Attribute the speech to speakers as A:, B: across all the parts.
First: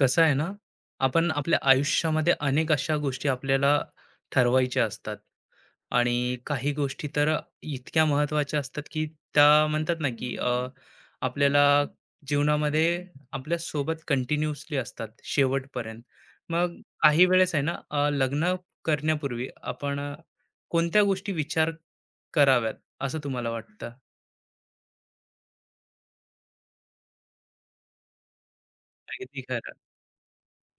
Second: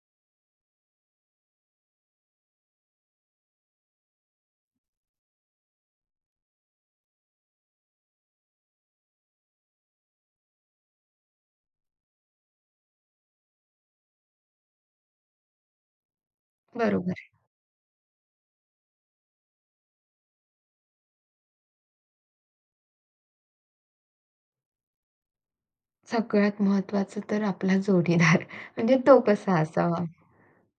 A: कसं आहे ना, आपण आपल्या आयुष्यामध्ये अनेक अशा गोष्टी आपल्याला ठरवायच्या असतात आणि काही गोष्टी तर इतक्या महत्त्वाच्या असतात, की त्या म्हणतात ना, की आपल्याला जीवनामध्ये आपल्यासोबत कंटिन्यूअसली असतात शेवटपर्यंत. मग
B: बरोबर.
A: काही वेळेस आहे ना, लग्न करण्यापूर्वी आपण कोणत्या गोष्टी विचार कराव्यात असं तुम्हाला वाटतं?
B: सगळ्यात महत्त्वाचं तर आपला जोडीदार म्हणजे तो
A: अगदी
B: कसा
A: खरं.
B: असावा,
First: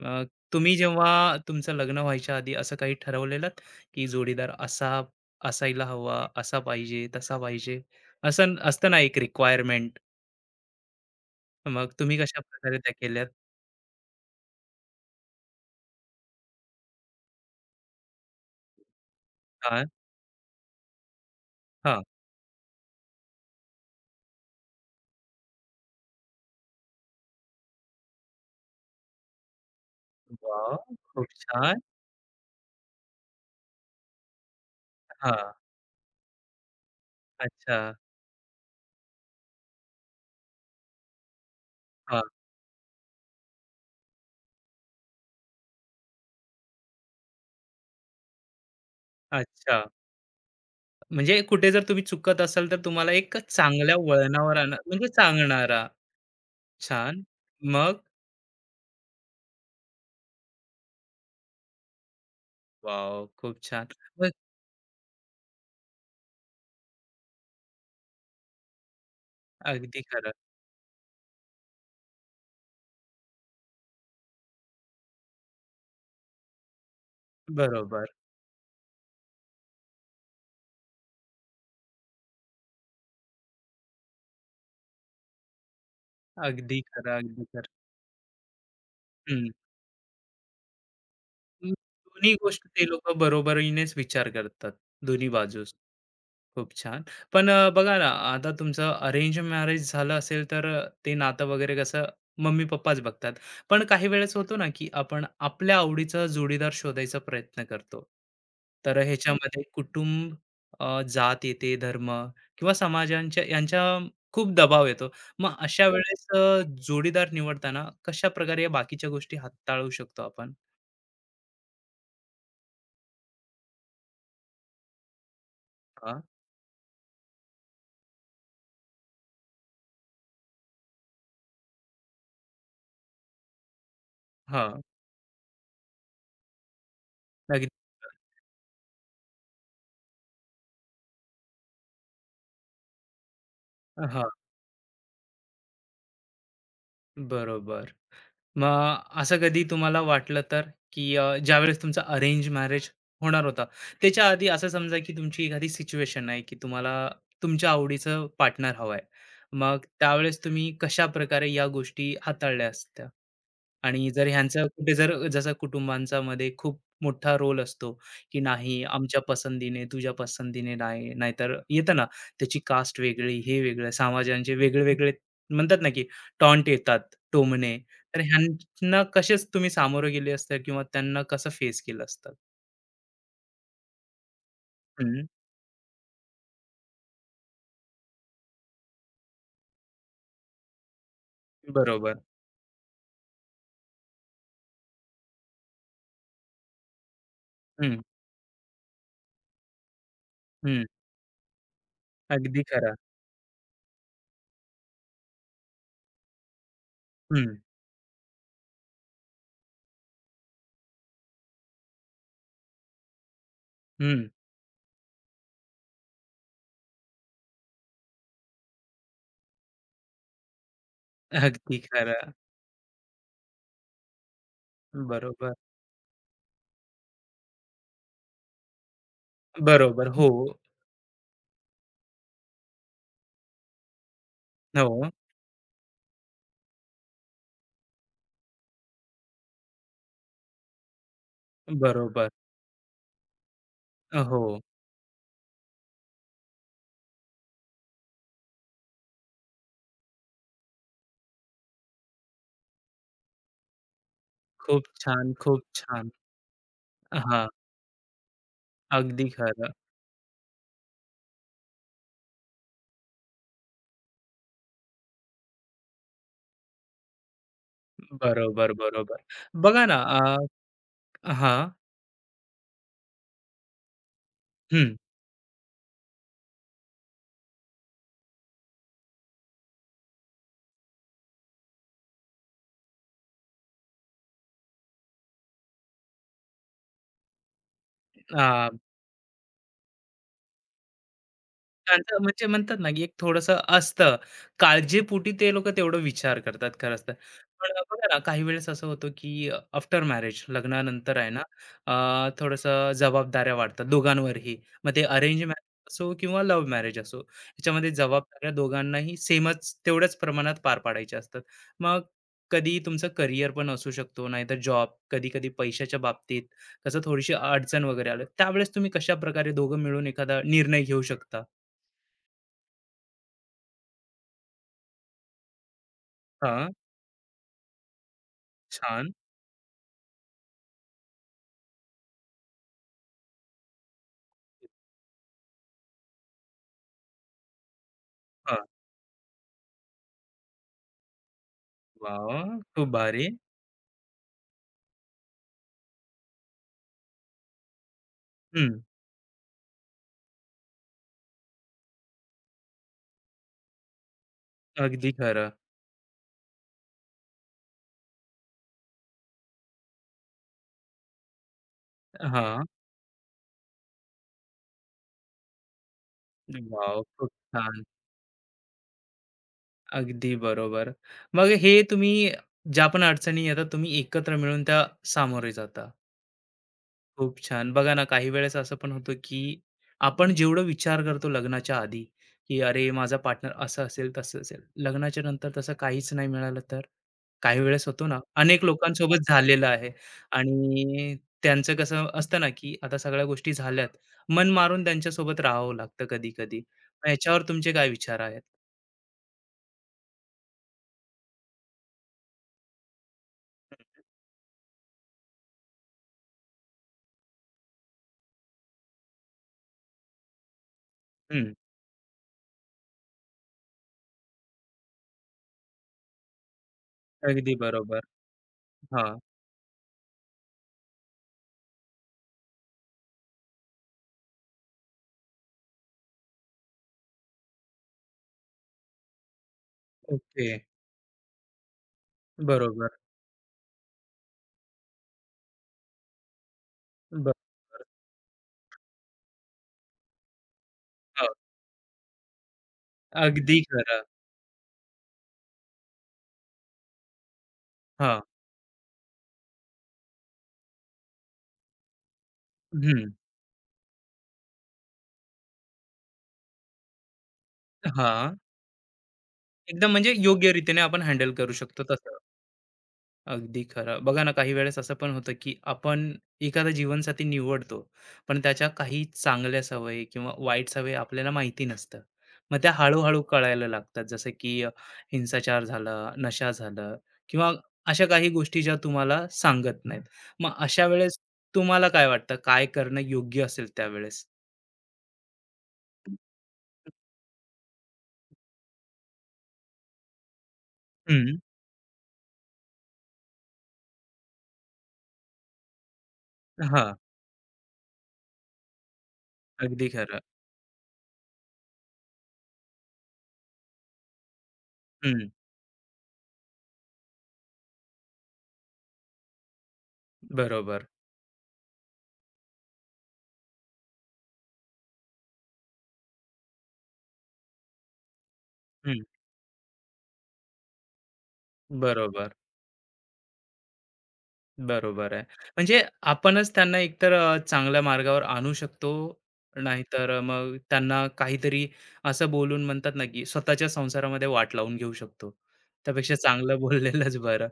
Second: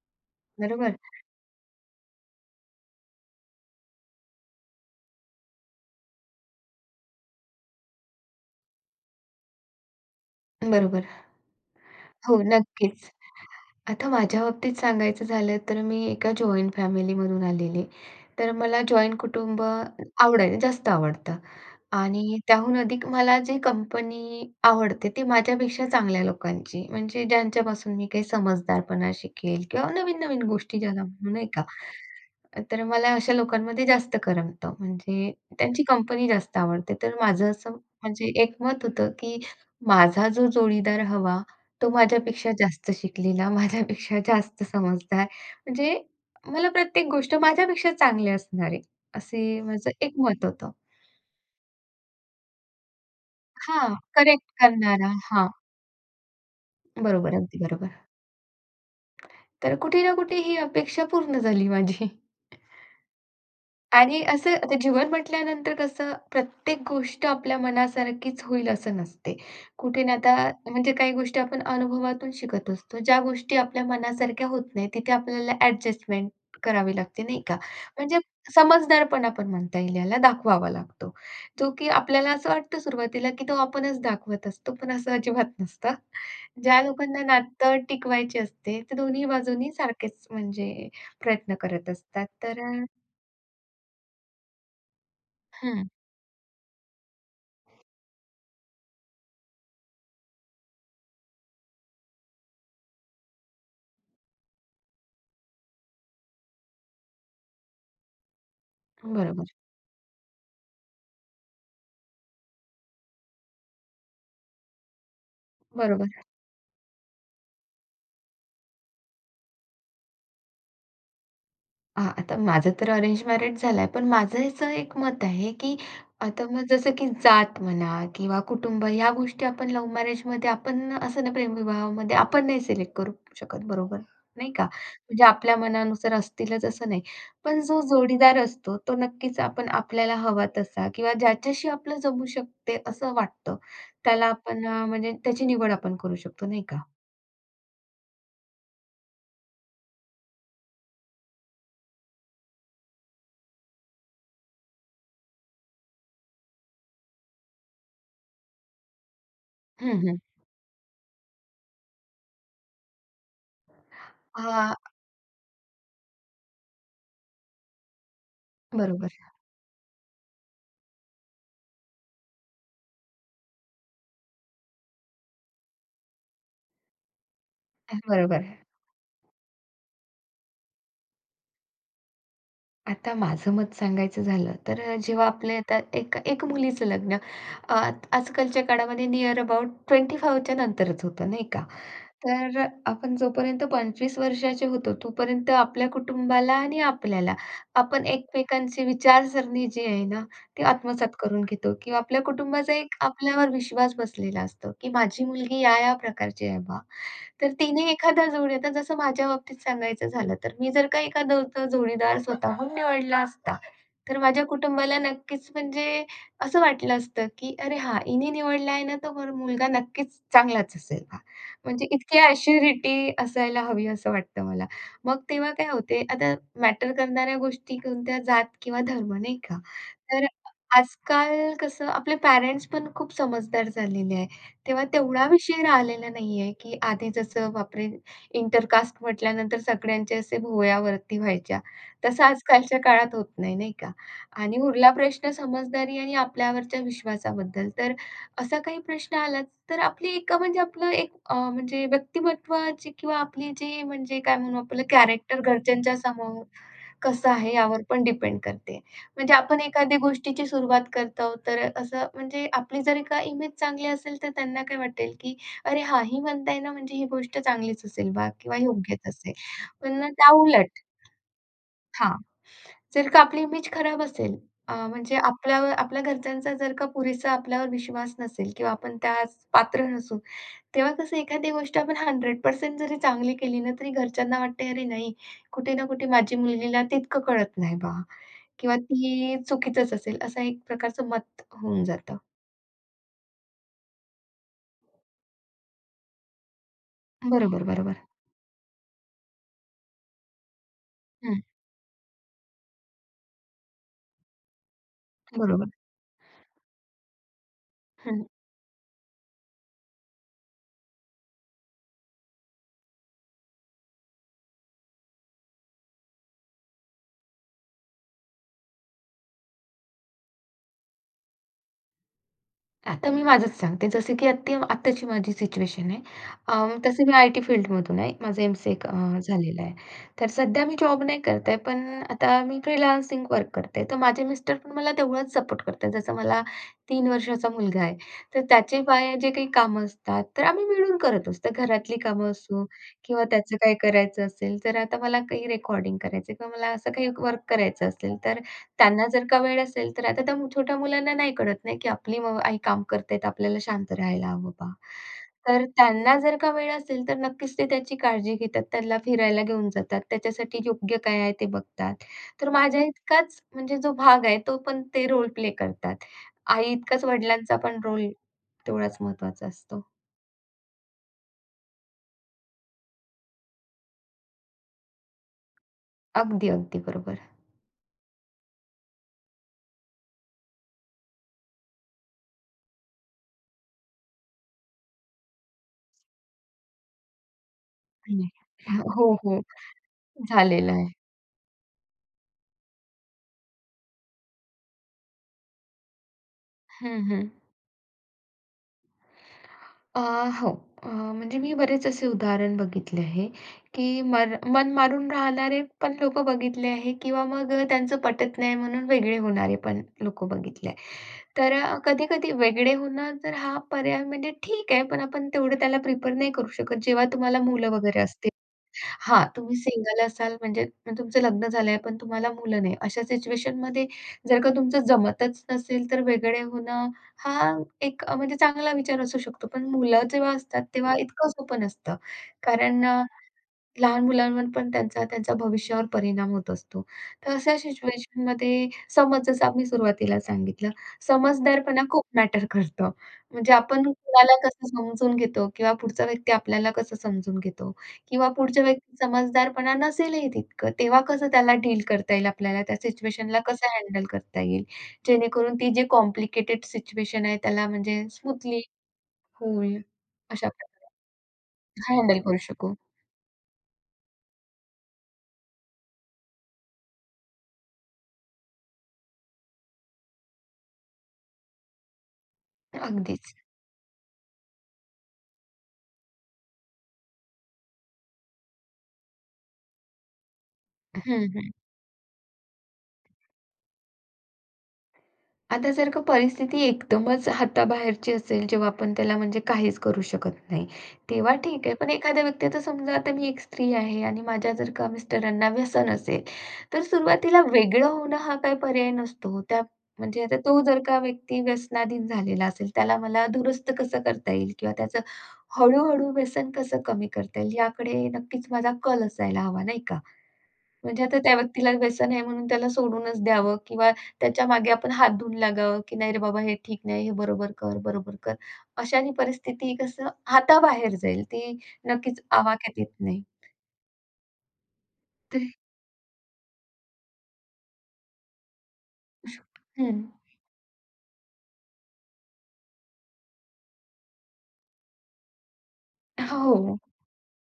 A: अ, तुम्ही
B: बरोबर?
A: जेव्हा तुमचं लग्न व्हायच्या आधी असं काही ठरवलेलत, की जोडीदार असा असायला हवा, असा पाहिजे, तसा पाहिजे, असं असतं ना एक रिक्वायरमेंट.
B: बरोबर.
A: मग तुम्ही
B: हो,
A: कशाप्रकारे त्या
B: नक्कीच.
A: केल्यात?
B: आता माझ्या बाबतीत सांगायचं झालं तर मी एका जॉइंट फॅमिलीमधून आलेले. तर मला जॉइंट कुटुंब
A: हां,
B: जास्त आवडतं.
A: हां.
B: आणि त्याहून अधिक मला जी कंपनी आवडते ती माझ्यापेक्षा चांगल्या लोकांची, म्हणजे ज्यांच्यापासून मी काही समजदारपणा शिकेल किंवा नवीन-नवीन
A: वॉव!
B: गोष्टी ज्याला म्हणू
A: खूप
B: नाही का?
A: छान.
B: तर मला अशा लोकांमध्ये जास्त करमतं. म्हणजे
A: हां,
B: त्यांची कंपनी जास्त आवडते. तर माझं असं
A: अच्छा.
B: म्हणजे एक मत होतं, की माझा जो जोडीदार हवा तो
A: हां,
B: माझ्यापेक्षा जास्त शिकलेला, माझ्यापेक्षा जास्त समजदार, म्हणजे मला प्रत्येक गोष्ट माझ्यापेक्षा चांगली असणारे, असे
A: अच्छा.
B: माझं एक मत होतं.
A: म्हणजे कुठे जर तुम्ही चुकत असाल, तर तुम्हाला एक
B: हां,
A: चांगल्या
B: करेक्ट
A: वळणावर आणा म्हणजे
B: करणारा. हां,
A: सांगणारा. छान.
B: बरोबर, अगदी
A: मग?
B: बरोबर. तर कुठे ना कुठे ही अपेक्षा पूर्ण झाली माझी.
A: वॉव! खूप छान.
B: आणि
A: मग
B: असं आता जीवन म्हटल्यानंतर कसं प्रत्येक गोष्ट आपल्या मनासारखीच होईल असं नसते.
A: अगदी
B: कुठे ना
A: खरं.
B: आता म्हणजे काही गोष्टी आपण अनुभवातून शिकत असतो. ज्या गोष्टी आपल्या मनासारख्या होत नाही, तिथे आपल्याला ॲडजस्टमेंट करावी लागते, नाही का?
A: बरोबर.
B: म्हणजे समजदारपणा पण म्हणता येईल याला, दाखवावा लागतो. जो की आपल्याला असं वाटतं सुरुवातीला, की तो आपणच दाखवत असतो, पण असं अजिबात नसतं.
A: अगदी
B: ज्या
A: खरं,
B: लोकांना
A: अगदी खरं.
B: नातं टिकवायचे असते, ते दोन्ही
A: हं.
B: बाजूंनी सारखेच म्हणजे प्रयत्न करत असतात.
A: दोन्ही
B: तर
A: गोष्टी ते लोकं बरोबरीनेच विचार करतात, दोन्ही बाजूस.
B: हं.
A: खूप छान. पण बघा ना, आता तुमचं अरेंज मॅरेज झालं असेल, तर ते नातं वगैरे कसं मम्मी-पप्पाच बघतात. पण काही वेळेस होतो ना, की आपण आपल्या आवडीचा जोडीदार शोधायचा प्रयत्न करतो. तर
B: बरोबर,
A: ह्याच्यामध्ये कुटुंब, जात येते, धर्म किंवा समाजांच्या यांच्या खूप दबाव येतो. मग अशा
B: बरोबर.
A: वेळेस जोडीदार निवडताना कशाप्रकारे या बाकीच्या गोष्टी हाताळू शकतो आपण?
B: हां, आता माझं तर अरेंज मॅरेज झालाय, पण माझं याचं एक मत आहे, की
A: हां.
B: आता मग जसं की जात म्हणा किंवा कुटुंब ह्या गोष्टी आपण लव्ह मॅरेजमध्ये आपण असं ना प्रेमविवाहामध्ये आपण नाही सिलेक्ट करू शकत, बरोबर, नाही का?
A: हां,
B: म्हणजे आपल्या मनानुसार असतीलच असं नाही. पण
A: अगदी.
B: जो जोडीदार असतो तो नक्कीच आपण आपल्याला हवा तसा किंवा ज्याच्याशी आपलं जमू शकते असं वाटतं, त्याला
A: हां,
B: आपण म्हणजे त्याची निवड आपण करू शकतो, नाही का?
A: बरोबर. मग असं कधी तुम्हाला वाटलं तर की ज्यावेळेस तुमचा अरेंज मॅरेज होणार होता त्याच्या आधी असं समजा की तुमची एखादी सिच्युएशन आहे की तुम्हाला तुमच्या आवडीचं पार्टनर हवंय मग
B: हं, हं.
A: त्यावेळेस तुम्ही कशा प्रकारे या गोष्टी हाताळल्या असत्या आणि जर ह्यांचं
B: हां,
A: कुठे जर जसं कुटुंबांच्यामध्ये खूप मोठा रोल असतो, की नाही
B: बरोबर,
A: आमच्या पसंतीने, तुझ्या पसंतीने नाही. नाहीतर येतं ना, त्याची कास्ट वेगळी, हे वेगळं, समाजांचे वेगळे-वेगळे म्हणतात ना, की टॉन्ट येतात, टोमणे. तर
B: बरोबर.
A: ह्यांना कसेच तुम्ही सामोरं गेले असता किंवा त्यांना कसं फेस केलं असतं?
B: आता माझं मत सांगायचं झालं तर
A: हं,
B: जेव्हा आपले आता एक एक मुलीचं लग्न अ, आजकालच्या काळामध्ये नियर अबाउट 25 च्या नंतरच होतं नाही का?
A: बरोबर.
B: तर आपण जोपर्यंत 25 वर्षाचे होतो, तोपर्यंत आपल्या कुटुंबाला आणि आपल्याला
A: हं,
B: आपण एकमेकांची विचारसरणी जी आहे ना, ती
A: हं.
B: आत्मसात करून घेतो किंवा आपल्या
A: अगदी
B: कुटुंबाचा
A: खरा.
B: एक आपल्यावर विश्वास बसलेला असतो, की माझी मुलगी या-या प्रकारची आहे बा. तर
A: हं,
B: तिने एखादा जोडी आता जसं माझ्या बाबतीत सांगायचं झालं, तर मी जर का एखादा तो जोडीदार स्वतःहून निवडला असता, तर
A: हं.
B: माझ्या कुटुंबाला नक्कीच म्हणजे असं वाटलं असतं, की "अरे हां, हिने निवडला आहे ना, तो मुलगा नक्कीच चांगलाच असेल."
A: अगदी
B: म्हणजे
A: खरा.
B: इतकी ॲश्युरिटी असायला हवी असं वाटतं मला. मग तेव्हा
A: बरोबर.
B: काय होते, आता मॅटर करणाऱ्या गोष्टी कोणत्या जात किंवा धर्म नाही का?
A: बरोबर.
B: तर
A: हो, हो.
B: आजकाल कसं आपले पॅरेंट्स पण खूप समजदार झालेले आहे. तेव्हा तेवढा विषय राहिलेला नाहीये, की आधी जसं बापरे! इंटरकास्ट म्हटल्यानंतर सगळ्यांचे असे भुवया व्हायच्या. तसं
A: बरोबर.
B: आजकालच्या काळात होत नाही, नाही का? आणि
A: हो.
B: उरला प्रश्न समजदारी आणि आपल्यावरच्या विश्वासाबद्दल. तर असा काही प्रश्न आलाच, तर आपली एक म्हणजे आपलं एक म्हणजे व्यक्तिमत्त्वाची किंवा आपली जे म्हणजे काय म्हणू
A: खूप
B: आपलं
A: छान,
B: कॅरेक्टर
A: खूप
B: घरच्यांच्या
A: छान.
B: समोर कसं
A: हां,
B: आहे यावर पण डिपेंड करते.
A: अगदी
B: म्हणजे आपण
A: खरं.
B: एखाद्या गोष्टीची सुरुवात करतो, तर असं म्हणजे आपली जर का इमेज चांगली असेल, तर त्यांना काय वाटेल, की "अरे हां, ही म्हणताय ना, म्हणजे ही गोष्ट चांगलीच असेल बा किंवा
A: बरोबर,
B: योग्यच
A: बरोबर.
B: असेल."
A: बघा ना,
B: पण त्याउलट
A: हां,
B: हां. जर का आपली इमेज खराब असेल
A: हं.
B: म्हणजे आपल्यावर आपल्या घरच्यांचा जर का पुरेसा आपल्यावर विश्वास नसेल किंवा आपण त्यास पात्र नसू, तेव्हा कसं एखादी गोष्ट आपण 100% जरी चांगली केली ना, तरी घरच्यांना वाटते, "अरे नाही, कुठे ना कुठे माझी मुलगीला तितकं कळत नाही बा." किंवा ती चुकीचंच असेल, असं एक प्रकारचं मत होऊन जातं.
A: त्यांचं म्हणजे म्हणतात ना, की एक थोडंसं असतं. काळजीपोटी ते लोकं तेवढं विचार करतात खरंच तर.
B: बरोबर,
A: पण
B: बरोबर.
A: बघा ना, काही वेळेस असं होतं, की आफ्टर मॅरेज लग्नानंतर आहे ना,
B: हं,
A: अ, जबाबदाऱ्या वाढतात दोघांवरही. मग ते अरेंज मॅरेज
B: बरोबर.
A: असो किंवा लव्ह मॅरेज असो, याच्यामध्ये
B: हं.
A: जबाबदाऱ्या दोघांनाही सेमच तेवढ्याच प्रमाणात पार पाडायच्या असतात. मग कधी तुमचं करिअर पण असू शकतो, नाहीतर जॉब, कधी-कधी पैशाच्या बाबतीत कसं थोडीशी अडचण वगैरे आलं, त्यावेळेस तुम्ही कशाप्रकारे दोघं मिळून एखादा निर्णय घेऊ शकता?
B: आता मी माझंच सांगते. जसं की आत्ताची माझी सिच्युएशन आहे.
A: हां,
B: तसं मी आय-टी फील्डमधून आहे. माझं एम-टेक
A: छान.
B: झालेलं आहे. तर सध्या मी जॉब नाही करत आहे, पण आता मी फ्रीलान्सिंग वर्क करते. तर माझे मिस्टर पण मला तेवढंच सपोर्ट करतात. जसं मला 3 वर्षाचा मुलगा आहे, तर
A: हां,
B: त्याचे बाहेर जे काही कामं असतात, तर आम्ही मिळून करत असतो. घरातली कामं
A: वाह!
B: असो
A: खूप
B: किंवा
A: भारी.
B: त्याचं काही करायचं असेल, तर आता मला काही रेकॉर्डिंग करायचं किंवा मला असं काही वर्क करायचं असेल, तर
A: हं,
B: त्यांना जर का वेळ असेल, तर आता त्या छोट्या मुलांना नाही कळत नाही, की आपली आई काम करतायेत, आपल्याला शांत राहायला हवं बा.
A: अगदी खरं.
B: तर त्यांना जर का वेळ असेल, तर नक्कीच ते त्याची काळजी घेतात. त्याला फिरायला घेऊन जातात. त्याच्यासाठी योग्य काय आहे ते बघतात. तर
A: हां,
B: माझ्या इतकाच म्हणजे जो भाग आहे, तो पण ते रोल प्ले करतात. आई
A: वॉव!
B: इतकाच
A: खूप
B: वडिलांचा पण
A: छान.
B: रोल तेवढाच महत्त्वाचा असतो.
A: अगदी बरोबर. मग हे तुम्ही ज्या पण अडचणी येतात तुम्ही एकत्र मिळून त्या सामोरे जाता.
B: अगदी बरोबर.
A: खूप छान. बघा ना, काही वेळेस असं पण होतं, की आपण जेवढं विचार करतो लग्नाच्या आधी, की "अरे, माझा पार्टनर असं असेल, तसं असेल." लग्नाच्या नंतर तसं काहीच नाही मिळालं तर? काही वेळेस होतो ना,
B: नाही.
A: अनेक
B: हो,
A: लोकांसोबत
B: हो.
A: झालेलं आहे
B: झालेलं आहे.
A: आणि त्यांचं कसं असतं ना, की आता सगळ्या गोष्टी झाल्यात. मन मारून त्यांच्यासोबत राहावं लागतं कधी-कधी.
B: हं,
A: मग
B: हं.
A: याच्यावर तुमचे काय विचार आहेत?
B: अ, हो. अ, म्हणजे मी बरेच असे उदाहरण बघितले आहे, की मन मारून राहणारे पण लोकं बघितले आहे किंवा मग त्यांचं पटत नाही म्हणून वेगळे होणारे पण लोकं बघितले आहे.
A: हं,
B: तर कधी-कधी वेगळे होणं तर हा पर्याय म्हणजे ठीक आहे, पण आपण तेवढं त्याला प्रिफर नाही करू शकत. जेव्हा तुम्हाला
A: अगदी
B: मुलं वगैरे
A: बरोबर.
B: असतील.
A: हां,
B: हां, तुम्ही सिंगल असाल म्हणजे तुमचं लग्न झालं पण तुम्हाला मुलं नाही. अशा सिच्युएशनमध्ये जर का तुमचं जमतच नसेल, तर वेगळे होणं हा एक म्हणजे चांगला विचार असू शकतो. पण मुलं जेव्हा
A: ओके.
B: असतात तेव्हा इतकं सोपं नसतं. कारण
A: बरोबर.
B: लहान मुलांवर पण त्यांचा त्यांच्या भविष्यावर परिणाम होत असतो.
A: ब
B: तर अशा सिच्युएशनमध्ये समज जसं आम्ही सुरुवातीला सांगितलं,
A: हां,
B: समजदारपणा खूप मॅटर करतो. म्हणजे
A: अगदी
B: आपण
A: खरं.
B: कुणाला कसं समजून घेतो किंवा पुढचा व्यक्ती आपल्याला कसं समजून घेतो
A: हां,
B: किंवा पुढच्या व्यक्ती समजदारपणा नसेलही तितकं, तेव्हा कसं त्याला डील करता येईल आपल्याला, त्या
A: हं.
B: सिच्युएशनला कसं हँडल करता येईल, जेणेकरून ती जी कॉम्प्लिकेटेड सिच्युएशन आहे त्याला म्हणजे
A: हां,
B: स्मूथली होईल,
A: एकदम म्हणजे
B: अशा
A: योग्य
B: प्रकारे
A: रीतीने आपण हँडल करू शकतो तसं.
B: हँडल करू शकू.
A: अगदी खरं. बघा ना, काही वेळेस असं पण होतं, की आपण एखादा जीवनसाथी निवडतो, पण त्याच्या काही चांगल्या सवयी किंवा वाईट सवयी आपल्याला माहिती नसतं. मग त्या हळू-हळू
B: अगदीच.
A: कळायला लागतात. जसं की हिंसाचार झाला, नशा झालं किंवा अशा काही गोष्टी ज्या तुम्हाला सांगत नाहीत. मग अशा वेळेस
B: हं, हं.
A: तुम्हाला काय वाटतं, काय करणं योग्य असेल त्यावेळेस?
B: आता जर का परिस्थिती एकदमच हाताबाहेरची असेल, जेव्हा आपण त्याला म्हणजे काहीच करू शकत नाही, तेव्हा
A: हं.
B: ठीक आहे. पण एखाद्या व्यक्तीचं समजा आता मी एक स्त्री आहे आणि माझ्या जर का मिस्टरांना व्यसन असेल, तर
A: हां,
B: सुरुवातीला वेगळं होणं हा काही पर्याय नसतो.
A: अगदी खरं.
B: म्हणजे आता तो जर का व्यक्ती व्यसनाधीन झालेला असेल, त्याला मला दुरुस्त कसं करता येईल किंवा त्याचं
A: हं,
B: व्यसन कसं कमी करता येईल, याकडे नक्कीच माझा कल असायला हवा, नाही का?
A: बरोबर.
B: म्हणजे आता त्या व्यक्तीला व्यसन आहे म्हणून त्याला सोडूनच द्यावं किंवा त्याच्यामागे आपण हात धुवून लागावं, की "नाही रे बाबा, हे ठीक नाही, हे बरोबर कर, बरोबर कर."
A: हं.
B: अशाने परिस्थिती कसं हाताबाहेर जाईल. ती नक्कीच
A: बरोबर.
B: आवाक्यात येत नाही.
A: बरोबर आहे.
B: तर
A: म्हणजे आपणच त्यांना एकतर चांगल्या मार्गावर आणू शकतो,
B: हं.
A: नाहीतर मग त्यांना काहीतरी असं बोलून म्हणतात ना, की स्वतःच्या संसारामध्ये वाट लावून घेऊ शकतो. त्यापेक्षा चांगलं
B: हो.
A: बोललेलंच बरं.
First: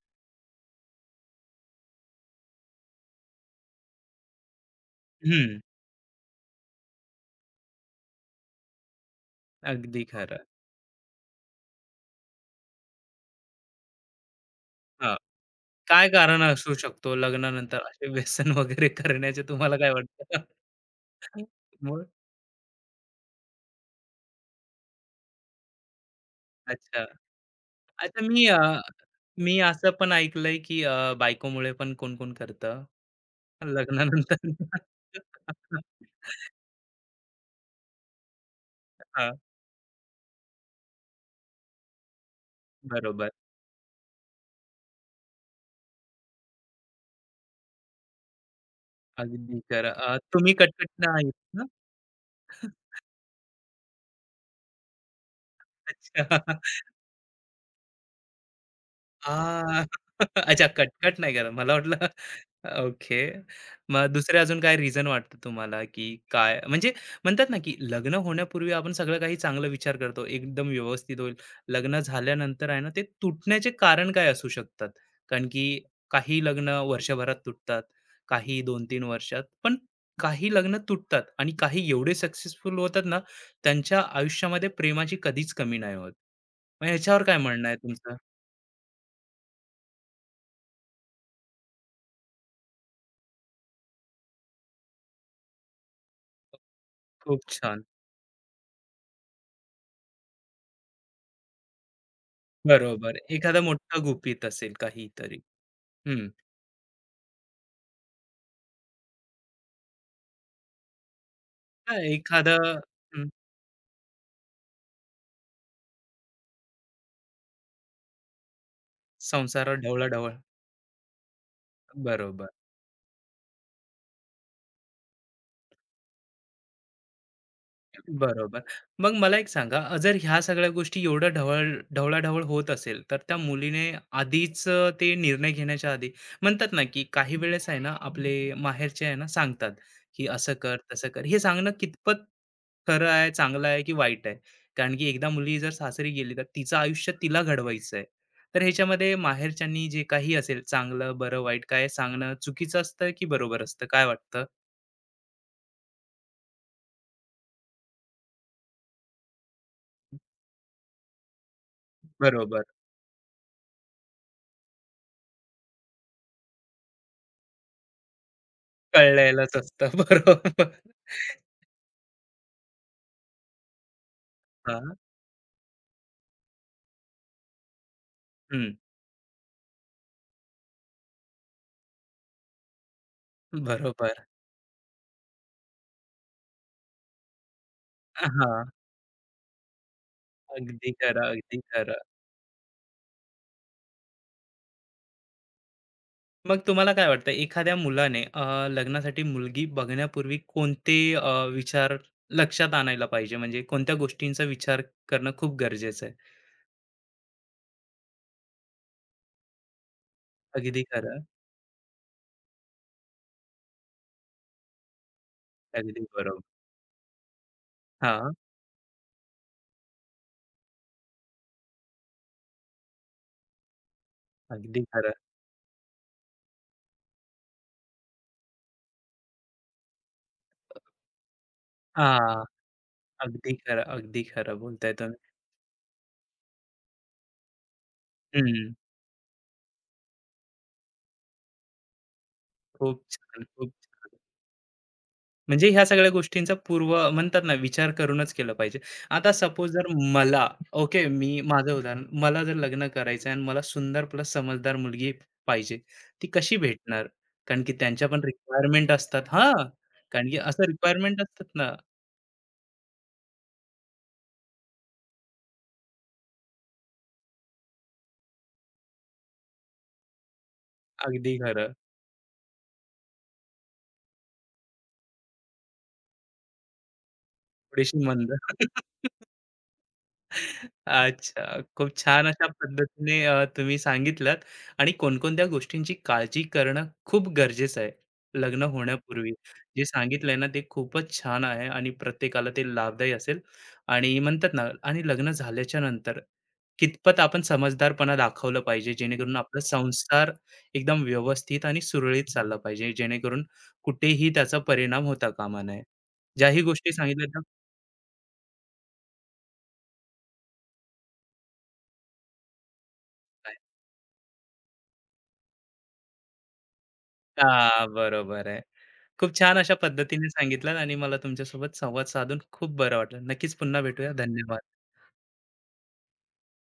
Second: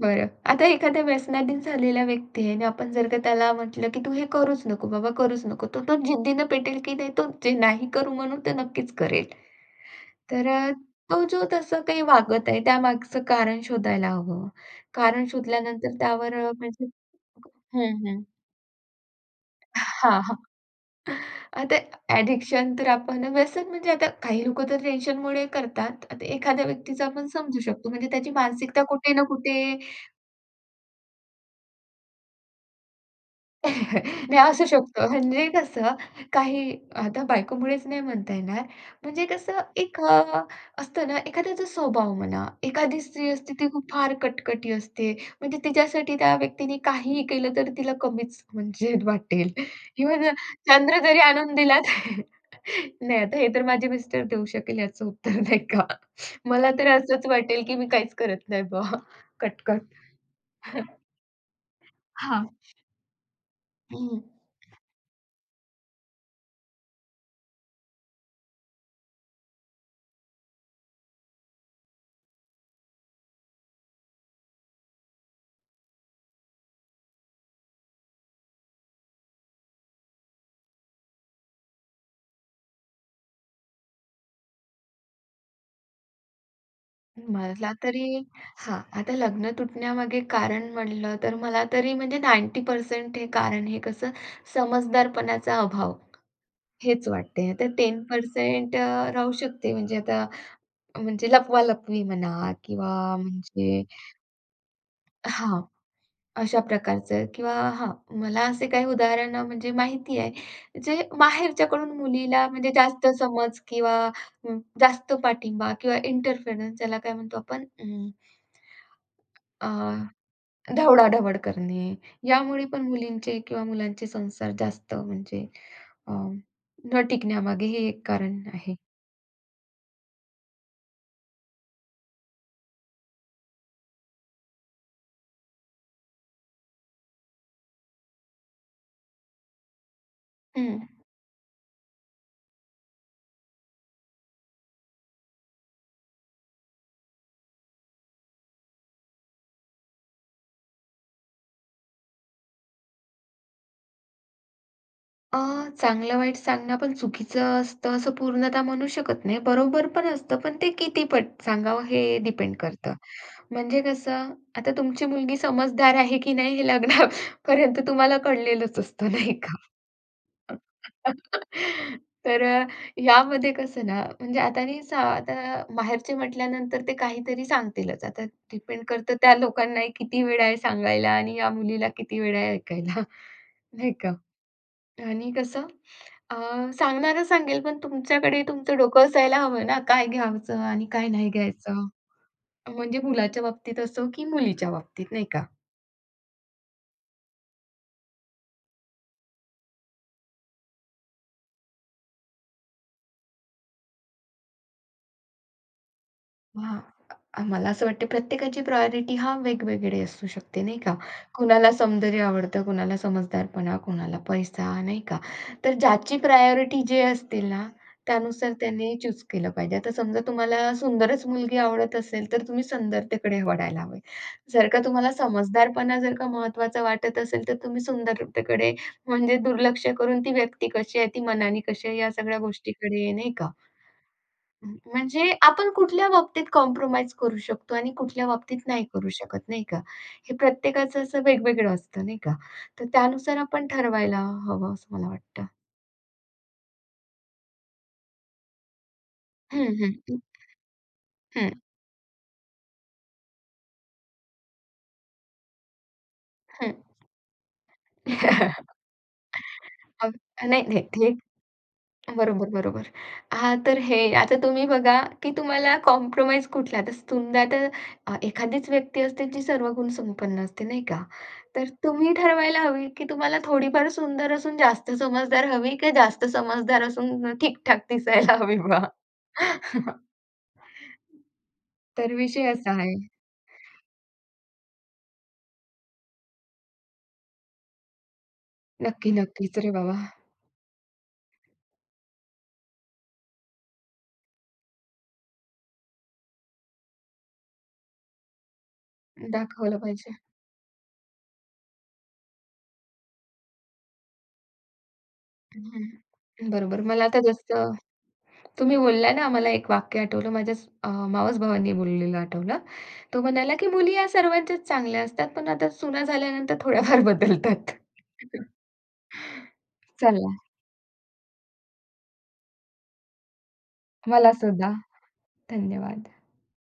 B: बरं. आता एखादा व्यसनाधीन झालेला व्यक्ती आहे आणि आपण जर का त्याला म्हटलं, की "तू हे करूच नको बाबा, करूच
A: हं,
B: नको." तर तो जिद्दीनं पेटेल, की नाही तो जे नाही करू म्हणून ते नक्कीच करेल.
A: अगदी खरं.
B: तर तो जो तसं काही वागत आहे त्यामागचं कारण शोधायला हवं.
A: हां,
B: कारण शोधल्यानंतर
A: काय
B: त्यावर
A: कारण असू
B: म्हणजे
A: शकतो लग्नानंतर
B: हं,
A: असे
B: हं.
A: व्यसन वगैरे करण्याचे तुम्हाला काय
B: हां, हां.
A: वाटतं?
B: आता
A: मग?
B: ॲडिक्शन तर आपण व्यसन म्हणजे आता काही लोकं तर टेन्शनमुळे करतात. आता एखाद्या
A: अच्छा.
B: व्यक्तीचं आपण समजू शकतो म्हणजे
A: अच्छा
B: त्याची मानसिकता कुठे ना कुठे
A: मी असं पण ऐकलंय, की बायकोमुळे पण कोण-कोण करतं.
B: नाही
A: लग्नानंतर
B: असू शकतो. म्हणजे कसं काही आता बायकोमुळेच नाही म्हणता येणार. म्हणजे
A: हां,
B: कसं एक असतं ना एखाद्याचा स्वभाव म्हणा, एखादी स्त्री
A: बरोबर.
B: असते ती खूप फार कटकटी असते. म्हणजे तिच्यासाठी त्या व्यक्तीने काहीही केलं तर तिला कमीच म्हणजे वाटेल.
A: अगदी खरं.
B: इव्हन
A: तुम्ही
B: चंद्र
A: कटकट
B: जरी
A: आहेत
B: आणून
A: ना?
B: दिला तर नाही आता हे तर माझे मिस्टर देऊ शकेल याचं उत्तर नाही का.
A: अच्छा.
B: मला तर असंच वाटेल की मी काहीच करत नाही बुवा
A: आ
B: कटकट.
A: अच्छा कटकट नाही करत. मला वाटलं
B: हां.
A: ओके. मग
B: हं.
A: दुसरे अजून काय रिझन वाटतं तुम्हाला, की काय म्हणजे म्हणतात ना, की लग्न होण्यापूर्वी आपण सगळं काही चांगला विचार करतो. एकदम व्यवस्थित होईल. लग्न झाल्यानंतर आहे ना, ते तुटण्याचे कारण काय असू शकतात? कारण की काही लग्न वर्षभरात तुटतात, काही 2-3 वर्षात. पण काही लग्न तुटतात आणि काही एवढे सक्सेसफुल होतात ना, त्यांच्या आयुष्यामध्ये प्रेमाची कधीच कमी नाही होत. मग ह्याच्यावर काय म्हणणं
B: मला
A: आहे
B: तरी
A: तुमचं?
B: हां, आता लग्न तुटण्यामागे कारण म्हटलं तर मला तरी म्हणजे 90% हे कारण हे कसं समजदारपणाचा अभाव हेच
A: खूप
B: वाटते. आता
A: छान.
B: 10% राहू शकते म्हणजे आता म्हणजे लपवा-लपवी म्हणा किंवा
A: बरोबर. एखादं
B: म्हणजे
A: मोठं गुपित असेल काहीतरी.
B: हां,
A: हं.
B: अशा प्रकारचं किंवा हां, मला असे काही उदाहरणं म्हणजे माहिती आहे जे माहेरच्याकडून
A: हां,
B: मुलीला
A: एखादा
B: म्हणजे जास्त
A: हं,
B: समज किंवा जास्त पाठिंबा किंवा इंटरफेरन्स ज्याला काय म्हणतो आपण
A: संसारात ढवळाढवळ.
B: धावडा-धावड करणे,
A: बरोबर.
B: यामुळे पण मुलींचे किंवा मुलांचे संसार जास्त म्हणजे अ, न टिकण्यामागे हे एक कारण
A: बरोबर.
B: आहे.
A: मग मला एक सांगा, जर ह्या सगळ्या गोष्टी एवढं ढवळ ढवळाढवळ होत असेल, तर त्या मुलीने आधीच ते निर्णय घेण्याच्या आधी म्हणतात ना, की काही वेळेस आहे ना, आपले माहेरचे आहे ना, सांगतात, की असं कर,
B: हं.
A: तसं कर. हे सांगणं कितपत खरं आहे, चांगलं आहे की वाईट आहे? कारण की एकदा मुलगी जर सासरी गेली, तर तिचं आयुष्य तिला घडवायचं आहे. तर ह्याच्यामध्ये माहेरच्यांनी जे काही असेल, चांगलं, बरं, वाईट काय सांगणं चुकीचं असतं की बरोबर असतं? काय वाटतं?
B: अ, चांगलं-वाईट सांगणं पण चुकीचं असतं असं पूर्णतः म्हणू शकत नाही. बरोबर पण असतं, पण ते किती पट सांगावं हे डिपेंड
A: बरोबर.
B: करतं. म्हणजे कसं, आता तुमची मुलगी समजदार आहे की नाही हे लग्नापर्यंत तुम्हाला कळलेलंच असतं नाही का?
A: कळलेलंच असतं. बरोबर.
B: तर यामध्ये कसं ना, म्हणजे आता नाही
A: हां,
B: सा आता माहेरचे म्हटल्यानंतर ते काहीतरी सांगतीलच. आता
A: हं,
B: डिपेंड करतं त्या लोकांना किती वेळ आहे सांगायला आणि या मुलीला किती वेळ आहे ऐकायला, नाही का?
A: बरोबर.
B: आणि कसं अ, सांगणारा सांगेल, पण तुमच्याकडे
A: हां,
B: तुमचं डोकं असायला हवं ना, काय घ्यायचं आणि
A: अगदी
B: काय
A: खरं,
B: नाही
A: अगदी
B: घ्यायचं.
A: खरं.
B: म्हणजे मुलाच्या बाबतीत असो की मुलीच्या बाबतीत, नाही का?
A: मग तुम्हाला काय वाटतं एखाद्या मुलाने लग्नासाठी मुलगी बघण्यापूर्वी कोणते विचार लक्षात आणायला पाहिजे? म्हणजे कोणत्या गोष्टींचा विचार करणं खूप गरजेचं आहे?
B: हां. मला असं वाटतं प्रत्येकाची प्रायोरिटी हा वेगवेगळी असू शकते, नाही
A: अगदी
B: का?
A: खरं,
B: कुणाला सौंदर्य आवडतं, कुणाला समजदारपणा, कुणाला पैसा, नाही का? तर
A: अगदी
B: ज्याची
A: बरोबर.
B: प्रायोरिटी जे असतील ना,
A: हां,
B: त्यानुसार त्याने चूज केलं पाहिजे. आता समजा तुम्हाला सुंदरच मुलगी आवडत असेल, तर तुम्ही सुंदरतेकडे वळायला हवे. जर का
A: अगदी खरं.
B: तुम्हाला समजदारपणा जर का महत्त्वाचा वाटत असेल, तर तुम्ही सुंदरतेकडे म्हणजे दुर्लक्ष करून ती व्यक्ती कशी आहे, ती मनाने कशी आहे, या सगळ्या
A: हां,
B: गोष्टीकडे, नाही का?
A: अगदी खरं, अगदी खरं
B: हं,
A: बोलताय तुम्ही.
B: म्हणजे आपण कुठल्या बाबतीत कॉम्प्रोमाईज करू शकतो आणि कुठल्या बाबतीत
A: हं,
B: नाही करू शकत, नाही का? हे प्रत्येकाचं असं वेगवेगळं असतं, नाही का? तर
A: खूप
B: त्यानुसार
A: छान,
B: आपण
A: खूप छान.
B: ठरवायला हवं असं मला वाटतं.
A: म्हणजे ह्या सगळ्या गोष्टींचा पूर्व म्हणतात ना विचार करूनच केला पाहिजे. आता सपोज
B: हं,
A: जर
B: हं,
A: मला ओके, मी
B: हं, हं,
A: माझं उदाहरण मला जर लग्न करायचं आहे आणि मला सुंदर प्लस समजदार मुलगी पाहिजे. ती कशी
B: हं.
A: भेटणार? कारण की त्यांच्या पण रिक्वायरमेंट असतात हां,
B: अग
A: कारण की
B: नाही,
A: असं
B: नाही. ते
A: रिक्वायरमेंट असतात ना.
B: बरोबर, बरोबर. हां, तर हे आता तुम्ही बघा, की तुम्हाला कॉम्प्रोमाईज कुठला आता समजा आता एखादीच व्यक्ती असते जी सर्व गुण संपन्न असते, नाही का?
A: अगदी
B: तर
A: खरं.
B: तुम्ही ठरवायला हवी, की तुम्हाला थोडीफार सुंदर असून जास्त समजदार हवी का जास्त समजदार असून ठीक-ठाक
A: थोडीशी मंद.
B: दिसायला हवी बा?
A: अच्छा. खूप
B: तर
A: छान अशा
B: विषय असा आहे.
A: पद्धतीने तुम्ही सांगितलंत आणि कोणकोणत्या गोष्टींची काळजी करणं खूप गरजेचं आहे, लग्न
B: नक्की,
A: होण्यापूर्वी.
B: नक्कीच. अरे
A: जे
B: बाबा!
A: सांगितलंय ना ते खूपच छान आहे आणि प्रत्येकाला ते लाभदायी असेल आणि म्हणतात ना आणि लग्न झाल्याच्या नंतर कितपत आपण समजदारपणा दाखवला पाहिजे, जेणेकरून आपला
B: दाखवलं पाहिजे.
A: संसार एकदम व्यवस्थित आणि सुरळीत चालला पाहिजे, जेणेकरून कुठेही त्याचा परिणाम होता कामा नये.
B: हं.
A: ज्याही
B: बरोबर.
A: गोष्टी
B: मला आता
A: सांगितल्या
B: जसं तुम्ही बोलला ना, मला एक वाक्य आठवलं. माझ्या मावस-भावांनी बोललेलं आठवलं. तो म्हणाला, की "मुली या सर्वांच्याच चांगल्या असतात, पण आता सुना झाल्यानंतर थोड्याफार
A: त्या
B: बदलतात."
A: हां, बरोबर आहे. खूप छान अशा पद्धतीने
B: चला,
A: सांगितलं आणि मला तुमच्यासोबत संवाद साधून खूप बरं वाटलं. नक्कीच पुन्हा भेटूया.
B: मला
A: धन्यवाद.
B: सुद्धा धन्यवाद.